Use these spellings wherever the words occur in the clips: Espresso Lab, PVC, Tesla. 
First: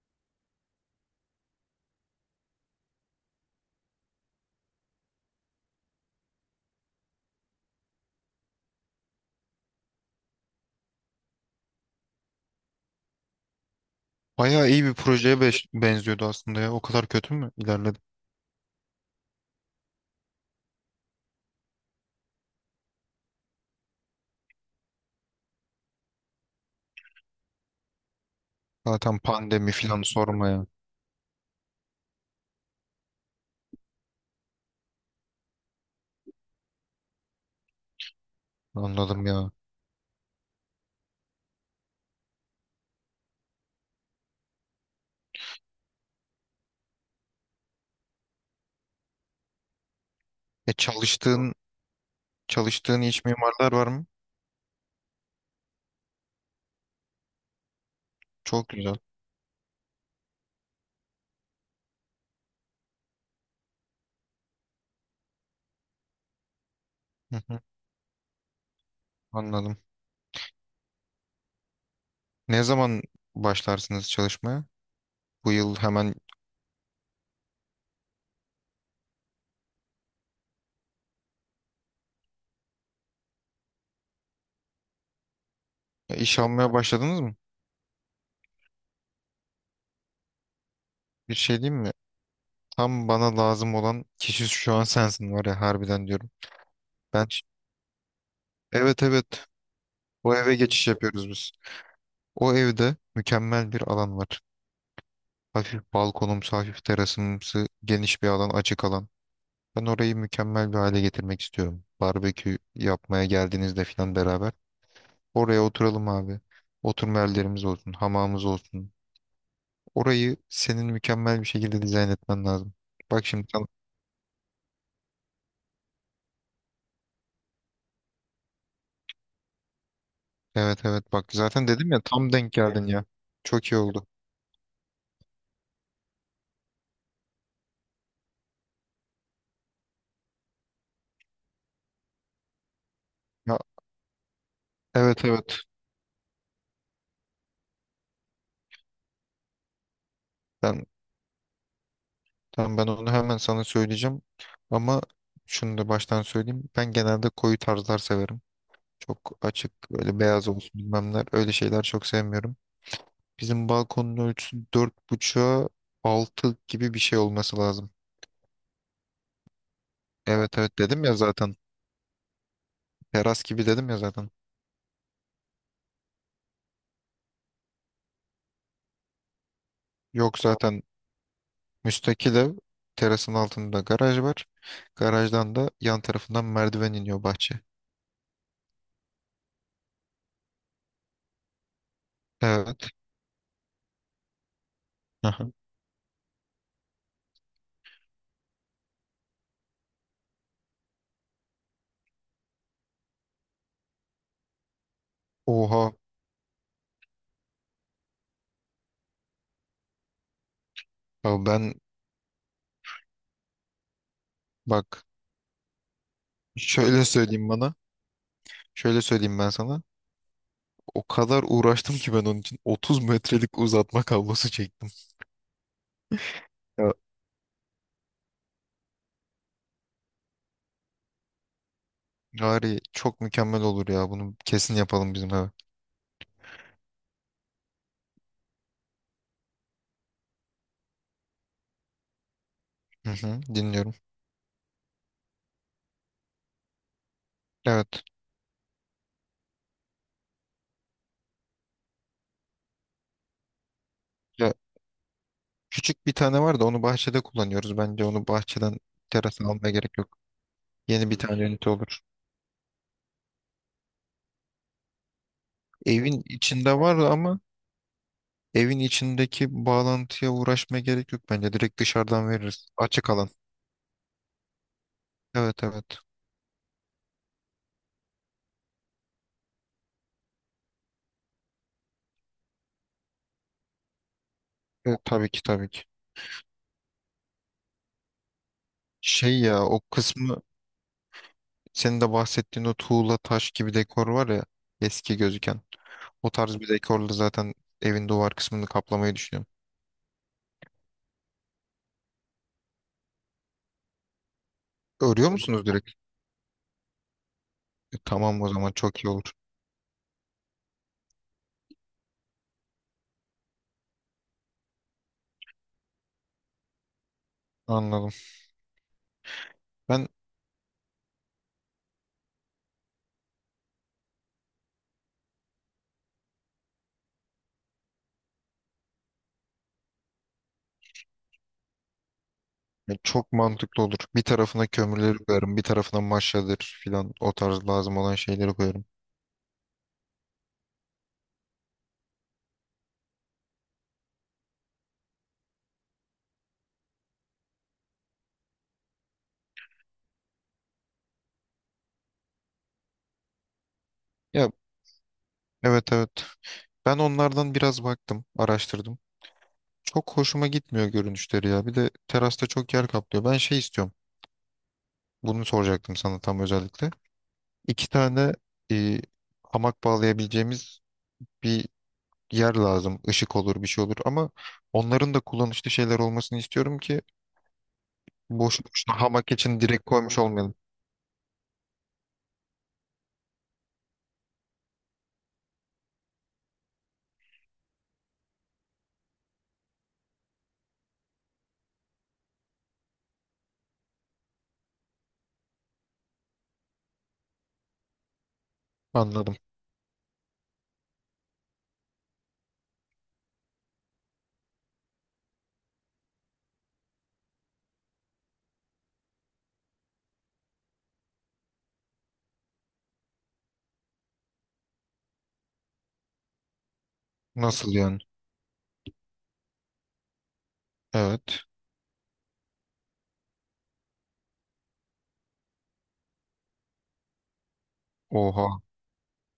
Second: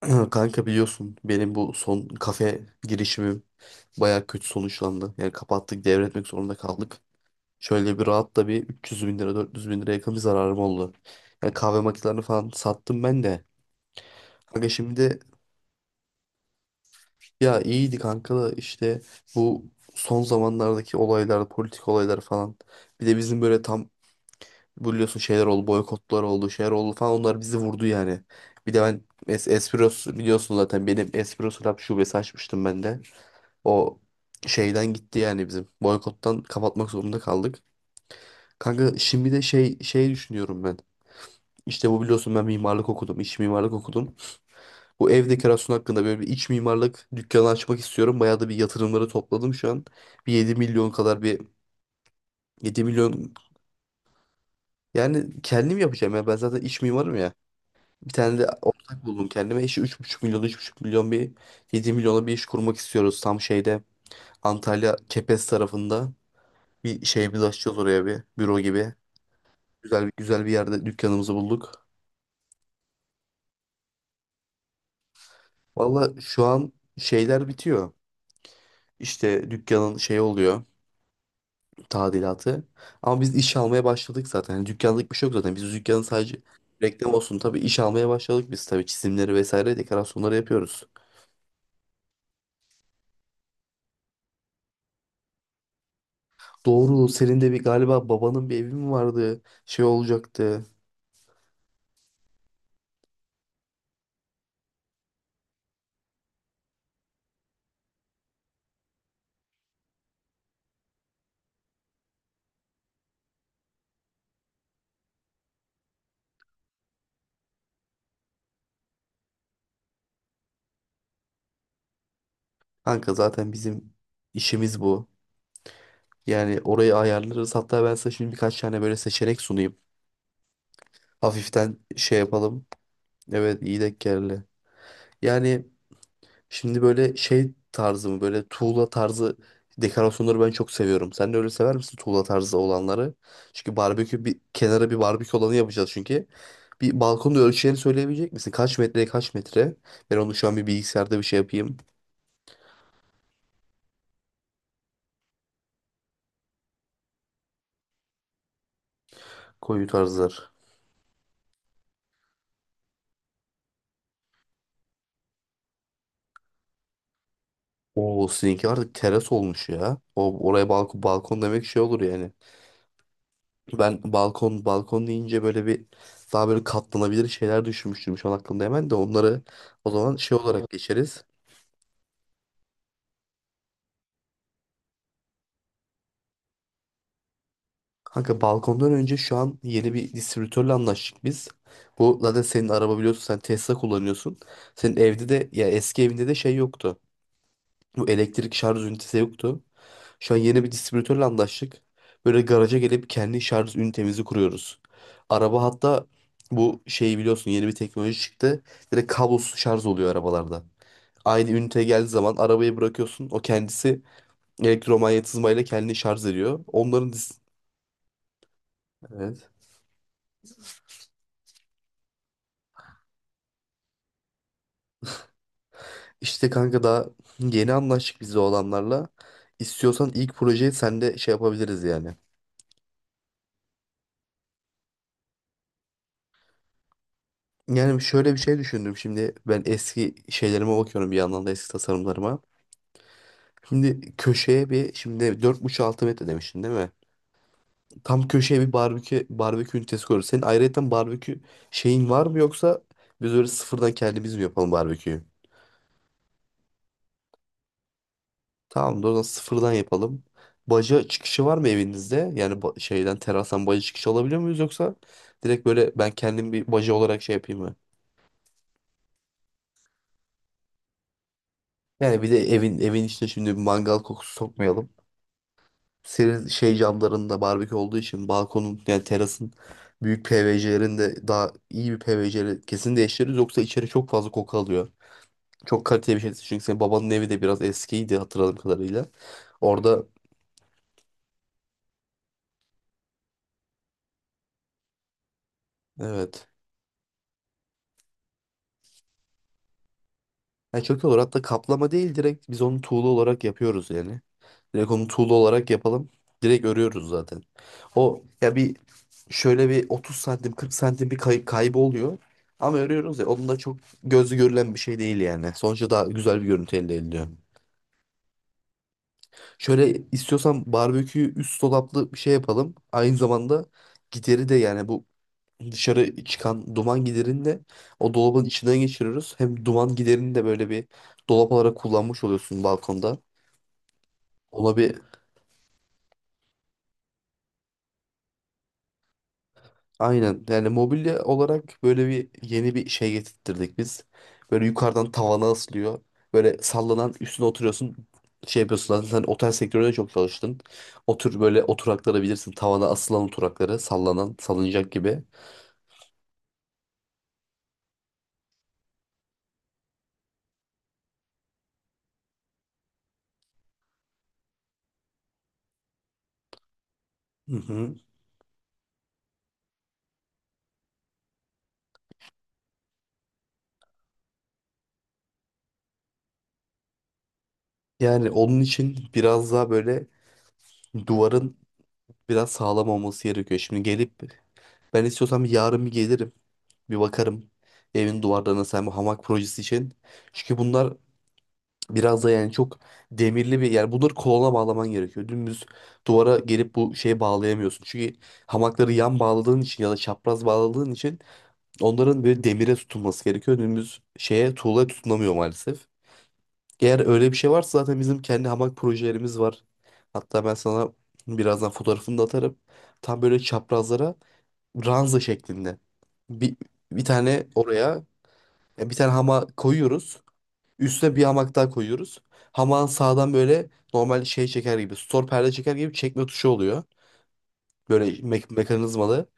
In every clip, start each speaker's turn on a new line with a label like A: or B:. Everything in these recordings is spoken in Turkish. A: Kanka biliyorsun benim bu son kafe girişimim bayağı kötü sonuçlandı. Yani kapattık, devretmek zorunda kaldık. Şöyle bir rahat da bir 300 bin lira, 400 bin lira yakın bir zararım oldu. Yani kahve makinelerini falan sattım ben de. Kanka
B: Bayağı iyi bir
A: şimdi,
B: projeye benziyordu aslında ya. O kadar kötü mü
A: ya iyiydi
B: ilerledi?
A: kanka da işte bu son zamanlardaki olaylar, politik olaylar falan. Bir de bizim böyle tam, biliyorsun şeyler oldu, boykotlar oldu, şeyler oldu falan, onlar bizi vurdu yani. Bir de ben
B: Zaten
A: Es
B: pandemi falan
A: Espresso biliyorsun,
B: sormaya.
A: zaten benim Espresso Lab şubesi açmıştım ben de. O şeyden gitti yani bizim. Boykottan kapatmak zorunda kaldık. Kanka
B: Anladım
A: şimdi de
B: ya.
A: şey düşünüyorum ben. İşte bu, biliyorsun ben mimarlık okudum, iç mimarlık okudum. Bu ev dekorasyonu hakkında böyle bir iç mimarlık dükkanı açmak istiyorum. Bayağı da bir yatırımları topladım şu an. Bir yedi
B: E
A: milyon kadar bir
B: çalıştığın
A: yedi
B: çalıştığın iç
A: milyon
B: mimarlar var mı?
A: yani kendim yapacağım ya. Ben zaten iç mimarım ya. Bir tane de
B: Çok güzel.
A: ortak buldum kendime. İşte 3,5 milyon, 3,5 milyon, bir 7 milyona bir iş kurmak istiyoruz tam şeyde, Antalya Kepez tarafında. Bir
B: Hı
A: şeyimizi
B: hı,
A: açacağız oraya, bir büro gibi.
B: anladım.
A: Güzel bir yerde dükkanımızı bulduk.
B: Ne zaman başlarsınız çalışmaya? Bu yıl hemen
A: Valla şu an şeyler bitiyor. İşte dükkanın şey oluyor, tadilatı. Ama biz iş almaya başladık zaten. Yani dükkanlık bir şey yok zaten. Biz dükkanın sadece
B: iş almaya
A: reklam
B: başladınız mı?
A: olsun, tabii iş almaya başladık biz, tabii çizimleri vesaire dekorasyonları yapıyoruz.
B: Bir şey diyeyim mi? Tam bana lazım olan kişi şu an sensin var ya harbiden diyorum.
A: Doğru,
B: Ben,
A: senin de bir galiba babanın bir evi mi
B: evet
A: vardı?
B: evet,
A: Şey
B: o eve
A: olacaktı.
B: geçiş yapıyoruz biz. O evde mükemmel bir alan var. Hafif balkonumsu, hafif terasımsı, geniş bir alan, açık alan. Ben orayı mükemmel bir hale getirmek istiyorum. Barbekü yapmaya geldiğinizde falan beraber. Oraya oturalım abi. Oturma yerlerimiz olsun, hamamımız olsun. Orayı senin mükemmel bir şekilde dizayn etmen lazım.
A: Kanka
B: Bak şimdi
A: zaten
B: tam,
A: bizim işimiz bu. Yani orayı ayarlarız. Hatta ben size şimdi birkaç tane böyle seçenek sunayım.
B: evet evet, bak zaten
A: Hafiften
B: dedim ya
A: şey
B: tam denk
A: yapalım.
B: geldin ya.
A: Evet,
B: Çok iyi
A: iyi denk
B: oldu.
A: geldi. Yani şimdi böyle şey tarzı mı, böyle tuğla tarzı dekorasyonları ben çok seviyorum. Sen de öyle sever misin tuğla tarzı olanları?
B: Ya,
A: Çünkü barbekü, bir kenara bir
B: evet
A: barbekü olanı
B: evet,
A: yapacağız çünkü. Bir balkonda ölçülerini söyleyebilecek misin? Kaç metreye kaç metre? Ben onu şu an bir
B: ben,
A: bilgisayarda bir şey yapayım.
B: tamam ben onu hemen sana söyleyeceğim. Ama şunu da baştan söyleyeyim. Ben genelde koyu tarzlar severim. Çok açık
A: Koyu
B: böyle beyaz
A: tarzlar.
B: olsun bilmemler öyle şeyler çok sevmiyorum. Bizim balkonun ölçüsü 4.5'a 6 gibi bir şey olması lazım.
A: Oo, sizinki artık teras olmuş ya. O
B: Evet
A: oraya
B: evet,
A: balkon
B: dedim ya
A: balkon
B: zaten,
A: demek şey olur yani.
B: teras gibi dedim ya
A: Ben
B: zaten.
A: balkon deyince böyle bir, daha böyle katlanabilir şeyler düşünmüştüm şu an aklımda hemen de onları, o zaman şey
B: Yok
A: olarak
B: zaten,
A: geçeriz.
B: müstakil ev, terasın altında garaj var. Garajdan da yan tarafından merdiven iniyor bahçe.
A: Kanka balkondan önce şu an yeni bir distribütörle anlaştık biz. Bu zaten senin
B: Evet.
A: araba, biliyorsun sen Tesla kullanıyorsun. Senin evde de,
B: Aha.
A: ya eski evinde de şey yoktu. Bu elektrik şarj ünitesi yoktu. Şu an yeni bir distribütörle anlaştık. Böyle garaja gelip kendi şarj ünitemizi kuruyoruz. Araba
B: Oha.
A: hatta bu şeyi biliyorsun, yeni bir teknoloji çıktı. Direkt kablosuz şarj oluyor arabalarda.
B: Ya
A: Aynı
B: ben
A: üniteye geldiği zaman arabayı bırakıyorsun. O kendisi
B: bak,
A: elektromanyetizmayla kendini şarj ediyor.
B: şöyle
A: Onların
B: söyleyeyim bana. Şöyle söyleyeyim
A: Evet.
B: ben sana. O kadar uğraştım ki ben onun için 30 metrelik uzatma kablosu çektim.
A: İşte kanka
B: Ya
A: daha yeni anlaştık biz de o adamlarla. İstiyorsan ilk projeyi sen de şey yapabiliriz yani.
B: Gari çok mükemmel olur ya. Bunu kesin yapalım bizim eve.
A: Yani şöyle bir şey düşündüm şimdi, ben eski şeylerime bakıyorum bir yandan da, eski tasarımlarıma.
B: Hı hı, dinliyorum.
A: Şimdi köşeye bir, şimdi dört buçuk altı metre demiştin değil mi?
B: Evet.
A: Tam köşeye bir barbekü ünitesi koyuyoruz. Senin ayrıyeten barbekü şeyin var mı, yoksa biz öyle sıfırdan kendimiz mi
B: Ya,
A: yapalım barbeküyü?
B: küçük bir tane var da onu bahçede kullanıyoruz. Bence onu bahçeden
A: Tamam da o zaman
B: terasa almaya
A: sıfırdan
B: gerek yok.
A: yapalım. Baca
B: Yeni bir tane
A: çıkışı var mı
B: ünite olur.
A: evinizde? Yani şeyden terastan baca çıkışı alabiliyor muyuz, yoksa direkt böyle ben
B: Evin
A: kendim bir
B: içinde
A: baca
B: var
A: olarak şey
B: ama
A: yapayım mı?
B: evin içindeki bağlantıya uğraşmaya gerek yok bence. Direkt
A: Yani
B: dışarıdan
A: bir de
B: veririz.
A: evin
B: Açık
A: içine
B: alan.
A: şimdi bir mangal kokusu sokmayalım.
B: Evet evet.
A: Senin şey camlarında barbekü olduğu için balkonun, yani terasın büyük PVC'lerinde, daha iyi bir PVC'leri kesin değiştiririz, yoksa içeri çok fazla koku alıyor.
B: Evet, tabii ki tabii
A: Çok
B: ki.
A: kaliteli bir şey değil, çünkü senin babanın evi de biraz eskiydi hatırladığım kadarıyla.
B: Şey ya, o
A: Orada,
B: kısmı, senin de bahsettiğin o tuğla taş gibi dekor var ya, eski gözüken. O
A: evet.
B: tarz bir dekorla zaten evin duvar kısmını kaplamayı düşünüyorum.
A: Yani çok iyi olur. Hatta kaplama değil, direkt biz onu tuğla olarak yapıyoruz yani. Direkt onu
B: Örüyor
A: tuğla
B: musunuz
A: olarak
B: direkt?
A: yapalım. Direkt örüyoruz zaten.
B: E,
A: O
B: tamam o
A: ya
B: zaman
A: bir,
B: çok iyi olur.
A: şöyle bir 30 santim, 40 santim bir kaybı oluyor. Ama örüyoruz ya, onun da çok gözü görülen bir şey değil yani. Sonuçta daha güzel bir görüntü elde ediliyor.
B: Anladım.
A: Şöyle
B: Ben
A: istiyorsan barbekü üst dolaplı bir şey yapalım. Aynı zamanda gideri de, yani bu dışarı çıkan duman giderini de o dolabın içinden geçiriyoruz. Hem duman giderini de böyle bir dolap olarak kullanmış oluyorsun balkonda.
B: Çok mantıklı olur. Bir tarafına
A: Ona bir,
B: kömürleri koyarım, bir tarafına maşadır filan o tarz lazım olan şeyleri koyarım.
A: aynen yani mobilya olarak böyle bir yeni bir şey getirttirdik biz. Böyle yukarıdan tavana asılıyor. Böyle sallanan, üstüne oturuyorsun. Şey yapıyorsun zaten, sen otel sektöründe çok çalıştın. Otur böyle oturakları bilirsin. Tavana asılan oturakları, sallanan
B: Ya
A: salıncak gibi.
B: evet evet. Ben onlardan biraz baktım, araştırdım. Çok hoşuma gitmiyor görünüşleri ya. Bir de terasta çok yer kaplıyor. Ben şey istiyorum. Bunu soracaktım sana tam özellikle.
A: Hı
B: İki
A: hı.
B: tane e, hamak bağlayabileceğimiz bir yer lazım. Işık olur, bir şey olur ama onların da kullanışlı şeyler olmasını istiyorum ki
A: Yani onun
B: boş
A: için
B: boşuna hamak
A: biraz
B: için
A: daha
B: direkt
A: böyle
B: koymuş olmayalım.
A: duvarın biraz sağlam olması gerekiyor. Şimdi gelip, ben istiyorsam yarın bir gelirim. Bir bakarım evin duvarlarına, sen bu hamak projesi için. Çünkü bunlar biraz da yani çok demirli bir, yani bunları kolona bağlaman gerekiyor. Dümdüz duvara gelip bu şeyi bağlayamıyorsun. Çünkü hamakları yan
B: Anladım.
A: bağladığın için ya da çapraz bağladığın için, onların böyle demire tutunması gerekiyor. Dümdüz şeye, tuğlaya tutunamıyor maalesef. Eğer öyle bir şey varsa zaten bizim kendi hamak projelerimiz var. Hatta ben sana birazdan fotoğrafını da atarım. Tam böyle çaprazlara ranza şeklinde. Bir, bir tane
B: Nasıl yani?
A: oraya bir tane hamak koyuyoruz. Üstüne bir
B: Evet.
A: hamak daha koyuyoruz. Hamağın sağdan böyle normal şey çeker gibi, stor perde çeker gibi çekme tuşu oluyor. Böyle
B: Oha.
A: mekanizmalı.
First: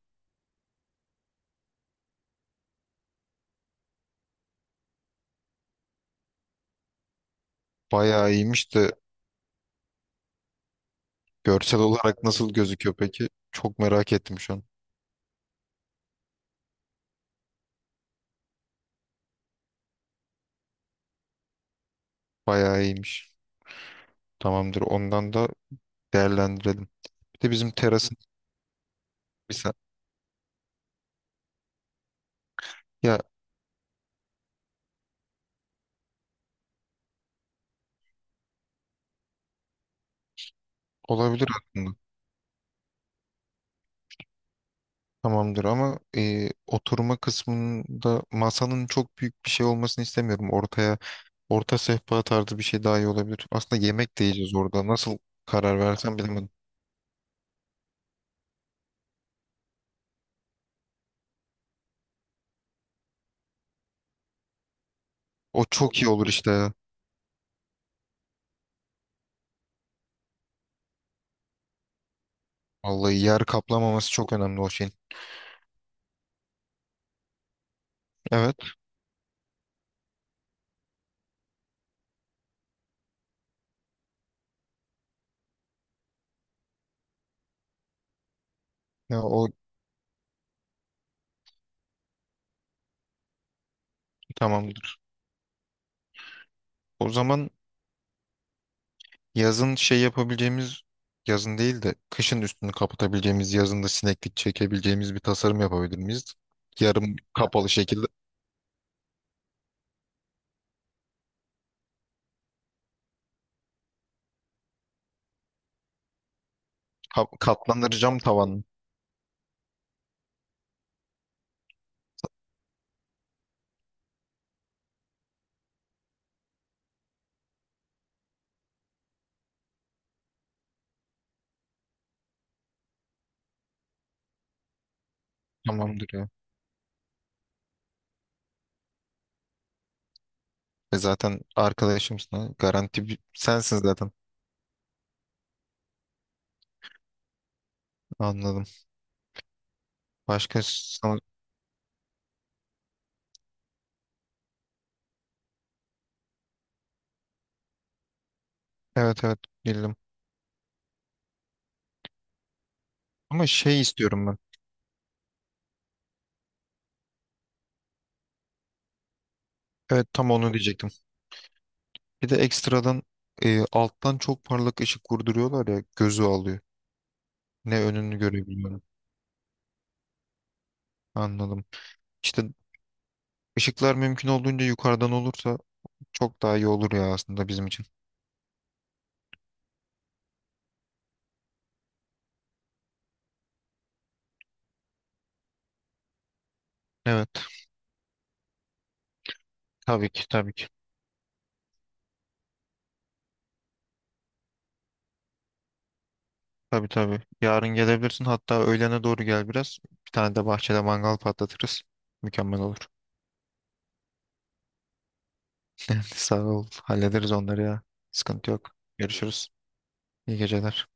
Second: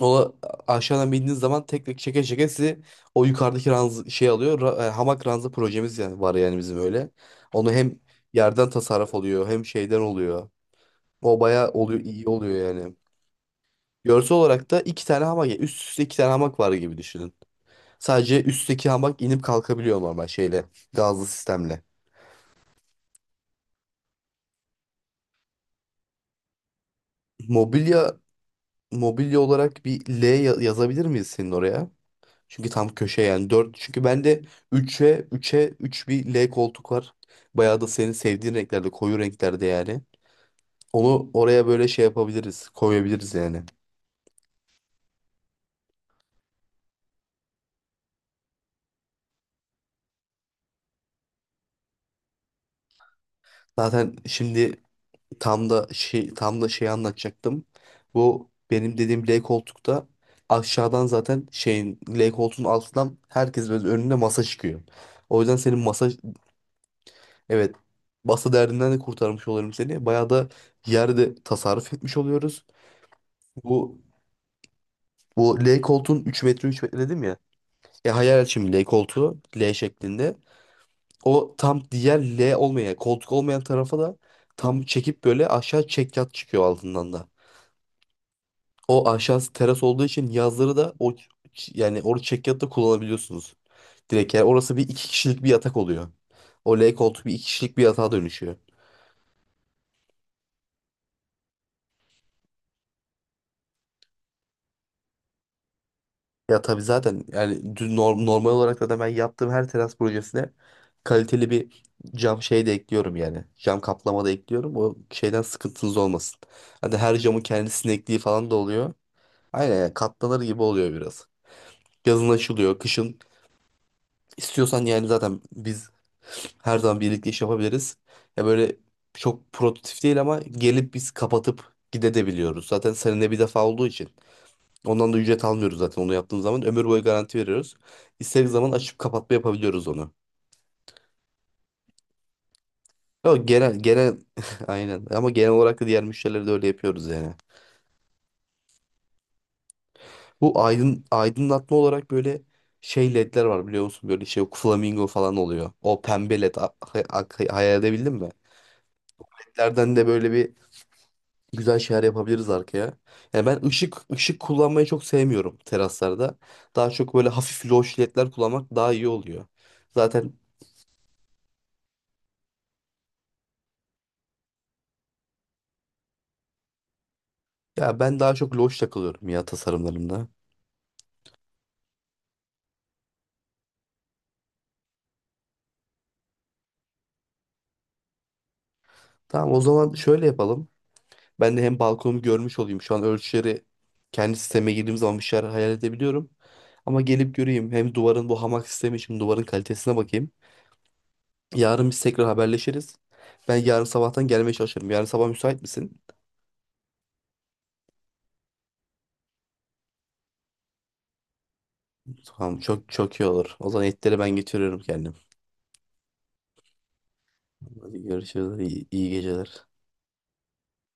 A: O aşağıdan bindiğiniz zaman tek tek çeke çeke sizi o yukarıdaki ranz şey alıyor. Hamak ranza projemiz yani var yani bizim öyle. Onu hem
B: Bayağı
A: yerden
B: iyiymiş de
A: tasarruf oluyor, hem şeyden oluyor. O bayağı
B: görsel
A: oluyor,
B: olarak
A: iyi
B: nasıl
A: oluyor
B: gözüküyor
A: yani.
B: peki? Çok merak
A: Görsel
B: ettim şu an.
A: olarak da iki tane hamak, üst üste iki tane hamak var gibi düşünün. Sadece üstteki hamak inip kalkabiliyor, normal şeyle, gazlı sistemle.
B: Bayağı iyiymiş. Tamamdır. Ondan da değerlendirelim. Bir de bizim
A: Mobilya
B: terasın
A: mobilya
B: bir sa-
A: olarak bir L yazabilir miyiz senin oraya? Çünkü tam
B: ya
A: köşe, yani dört. Çünkü bende üçe üçe 3 bir L koltuk var. Bayağı da senin sevdiğin renklerde, koyu renklerde yani. Onu
B: olabilir
A: oraya böyle
B: aslında.
A: şey yapabiliriz, koyabiliriz yani.
B: Tamamdır ama oturma kısmında masanın çok büyük bir şey olmasını istemiyorum. Ortaya orta sehpa tarzı bir şey daha iyi olabilir. Aslında
A: Zaten
B: yemek de yiyeceğiz
A: şimdi,
B: orada. Nasıl
A: tam
B: karar
A: da
B: versem
A: şey
B: bilemedim.
A: tam da şey anlatacaktım. Bu benim dediğim L koltukta, aşağıdan zaten şeyin L koltuğun altından herkes böyle önünde masa çıkıyor. O yüzden
B: O
A: senin
B: çok
A: masa,
B: iyi olur işte ya.
A: evet, masa derdinden de kurtarmış olurum seni. Bayağı da yerde tasarruf etmiş oluyoruz.
B: Vallahi yer
A: Bu
B: kaplamaması çok önemli o şeyin.
A: Bu L koltuğun 3 metre 3 metre dedim ya. E hayal et
B: Evet.
A: şimdi L koltuğu L şeklinde. O tam diğer L olmayan, koltuk olmayan tarafa da tam çekip böyle aşağı çekyat çıkıyor altından da. O
B: Ya o
A: aşağısı teras olduğu için yazları da o yani orada çekyat da kullanabiliyorsunuz. Direkt yani orası bir
B: tamamdır.
A: iki kişilik bir yatak oluyor. O L
B: O
A: koltuk bir iki
B: zaman
A: kişilik bir yatağa dönüşüyor.
B: yazın şey yapabileceğimiz, yazın değil de kışın üstünü kapatabileceğimiz, yazında sineklik çekebileceğimiz bir tasarım yapabilir miyiz?
A: Ya tabii,
B: Yarım
A: zaten
B: kapalı
A: yani düz
B: şekilde
A: normal olarak da ben yaptığım her teras projesine kaliteli bir cam şey de ekliyorum yani. Cam kaplama da ekliyorum. O şeyden sıkıntınız olmasın. Hadi, her camın kendi
B: katlanır
A: sinekliği
B: cam
A: falan da
B: tavan.
A: oluyor. Aynen, yani katlanır gibi oluyor biraz. Yazın açılıyor, kışın istiyorsan yani, zaten biz her zaman birlikte iş yapabiliriz. Ya böyle çok prototip değil ama gelip biz kapatıp gidebiliyoruz. Zaten seninle bir defa olduğu için. Ondan da ücret almıyoruz zaten
B: Tamamdır
A: onu
B: ya.
A: yaptığımız zaman. Ömür boyu garanti veriyoruz. İstediğimiz zaman açıp kapatma yapabiliyoruz onu.
B: E zaten arkadaşımsın ha. Garanti
A: Ama
B: sensin
A: genel,
B: zaten.
A: genel aynen, ama genel olarak da diğer müşterileri de öyle yapıyoruz yani.
B: Anladım.
A: Bu
B: Başka sana...
A: aydınlatma olarak böyle şey ledler var biliyor musun? Böyle şey flamingo falan oluyor. O pembe led hayal edebildin mi?
B: Evet evet,
A: Ledlerden
B: bildim.
A: de böyle bir güzel şeyler yapabiliriz arkaya. Yani
B: Ama
A: ben
B: şey
A: ışık
B: istiyorum ben.
A: ışık kullanmayı çok sevmiyorum teraslarda. Daha çok böyle hafif loş ledler kullanmak daha iyi oluyor.
B: Evet, tam
A: Zaten.
B: onu diyecektim. Bir de ekstradan alttan çok parlak ışık vurduruyorlar ya gözü alıyor. Ne
A: Ya
B: önünü
A: ben daha çok loş
B: görebiliyorum.
A: takılıyorum ya tasarımlarımda.
B: Anladım. İşte ışıklar mümkün olduğunca yukarıdan olursa çok daha iyi olur ya aslında bizim için.
A: Tamam, o zaman şöyle yapalım. Ben de hem balkonumu görmüş olayım. Şu an ölçüleri kendi sisteme girdiğim zaman bir şeyler hayal edebiliyorum. Ama
B: Evet.
A: gelip göreyim. Hem duvarın, bu hamak sistemi için duvarın kalitesine
B: Tabii ki
A: bakayım.
B: tabii ki.
A: Yarın biz tekrar haberleşiriz. Ben yarın sabahtan gelmeye çalışırım. Yarın sabah müsait misin?
B: Tabii tabii. Yarın gelebilirsin. Hatta öğlene doğru gel biraz. Bir tane de bahçede mangal patlatırız.
A: Tamam,
B: Mükemmel
A: çok
B: olur.
A: çok iyi olur. O zaman etleri ben getiriyorum kendim.
B: Sağ ol. Hallederiz onları ya.
A: Hadi
B: Sıkıntı
A: görüşürüz.
B: yok.
A: İyi, iyi
B: Görüşürüz.
A: geceler.
B: İyi geceler.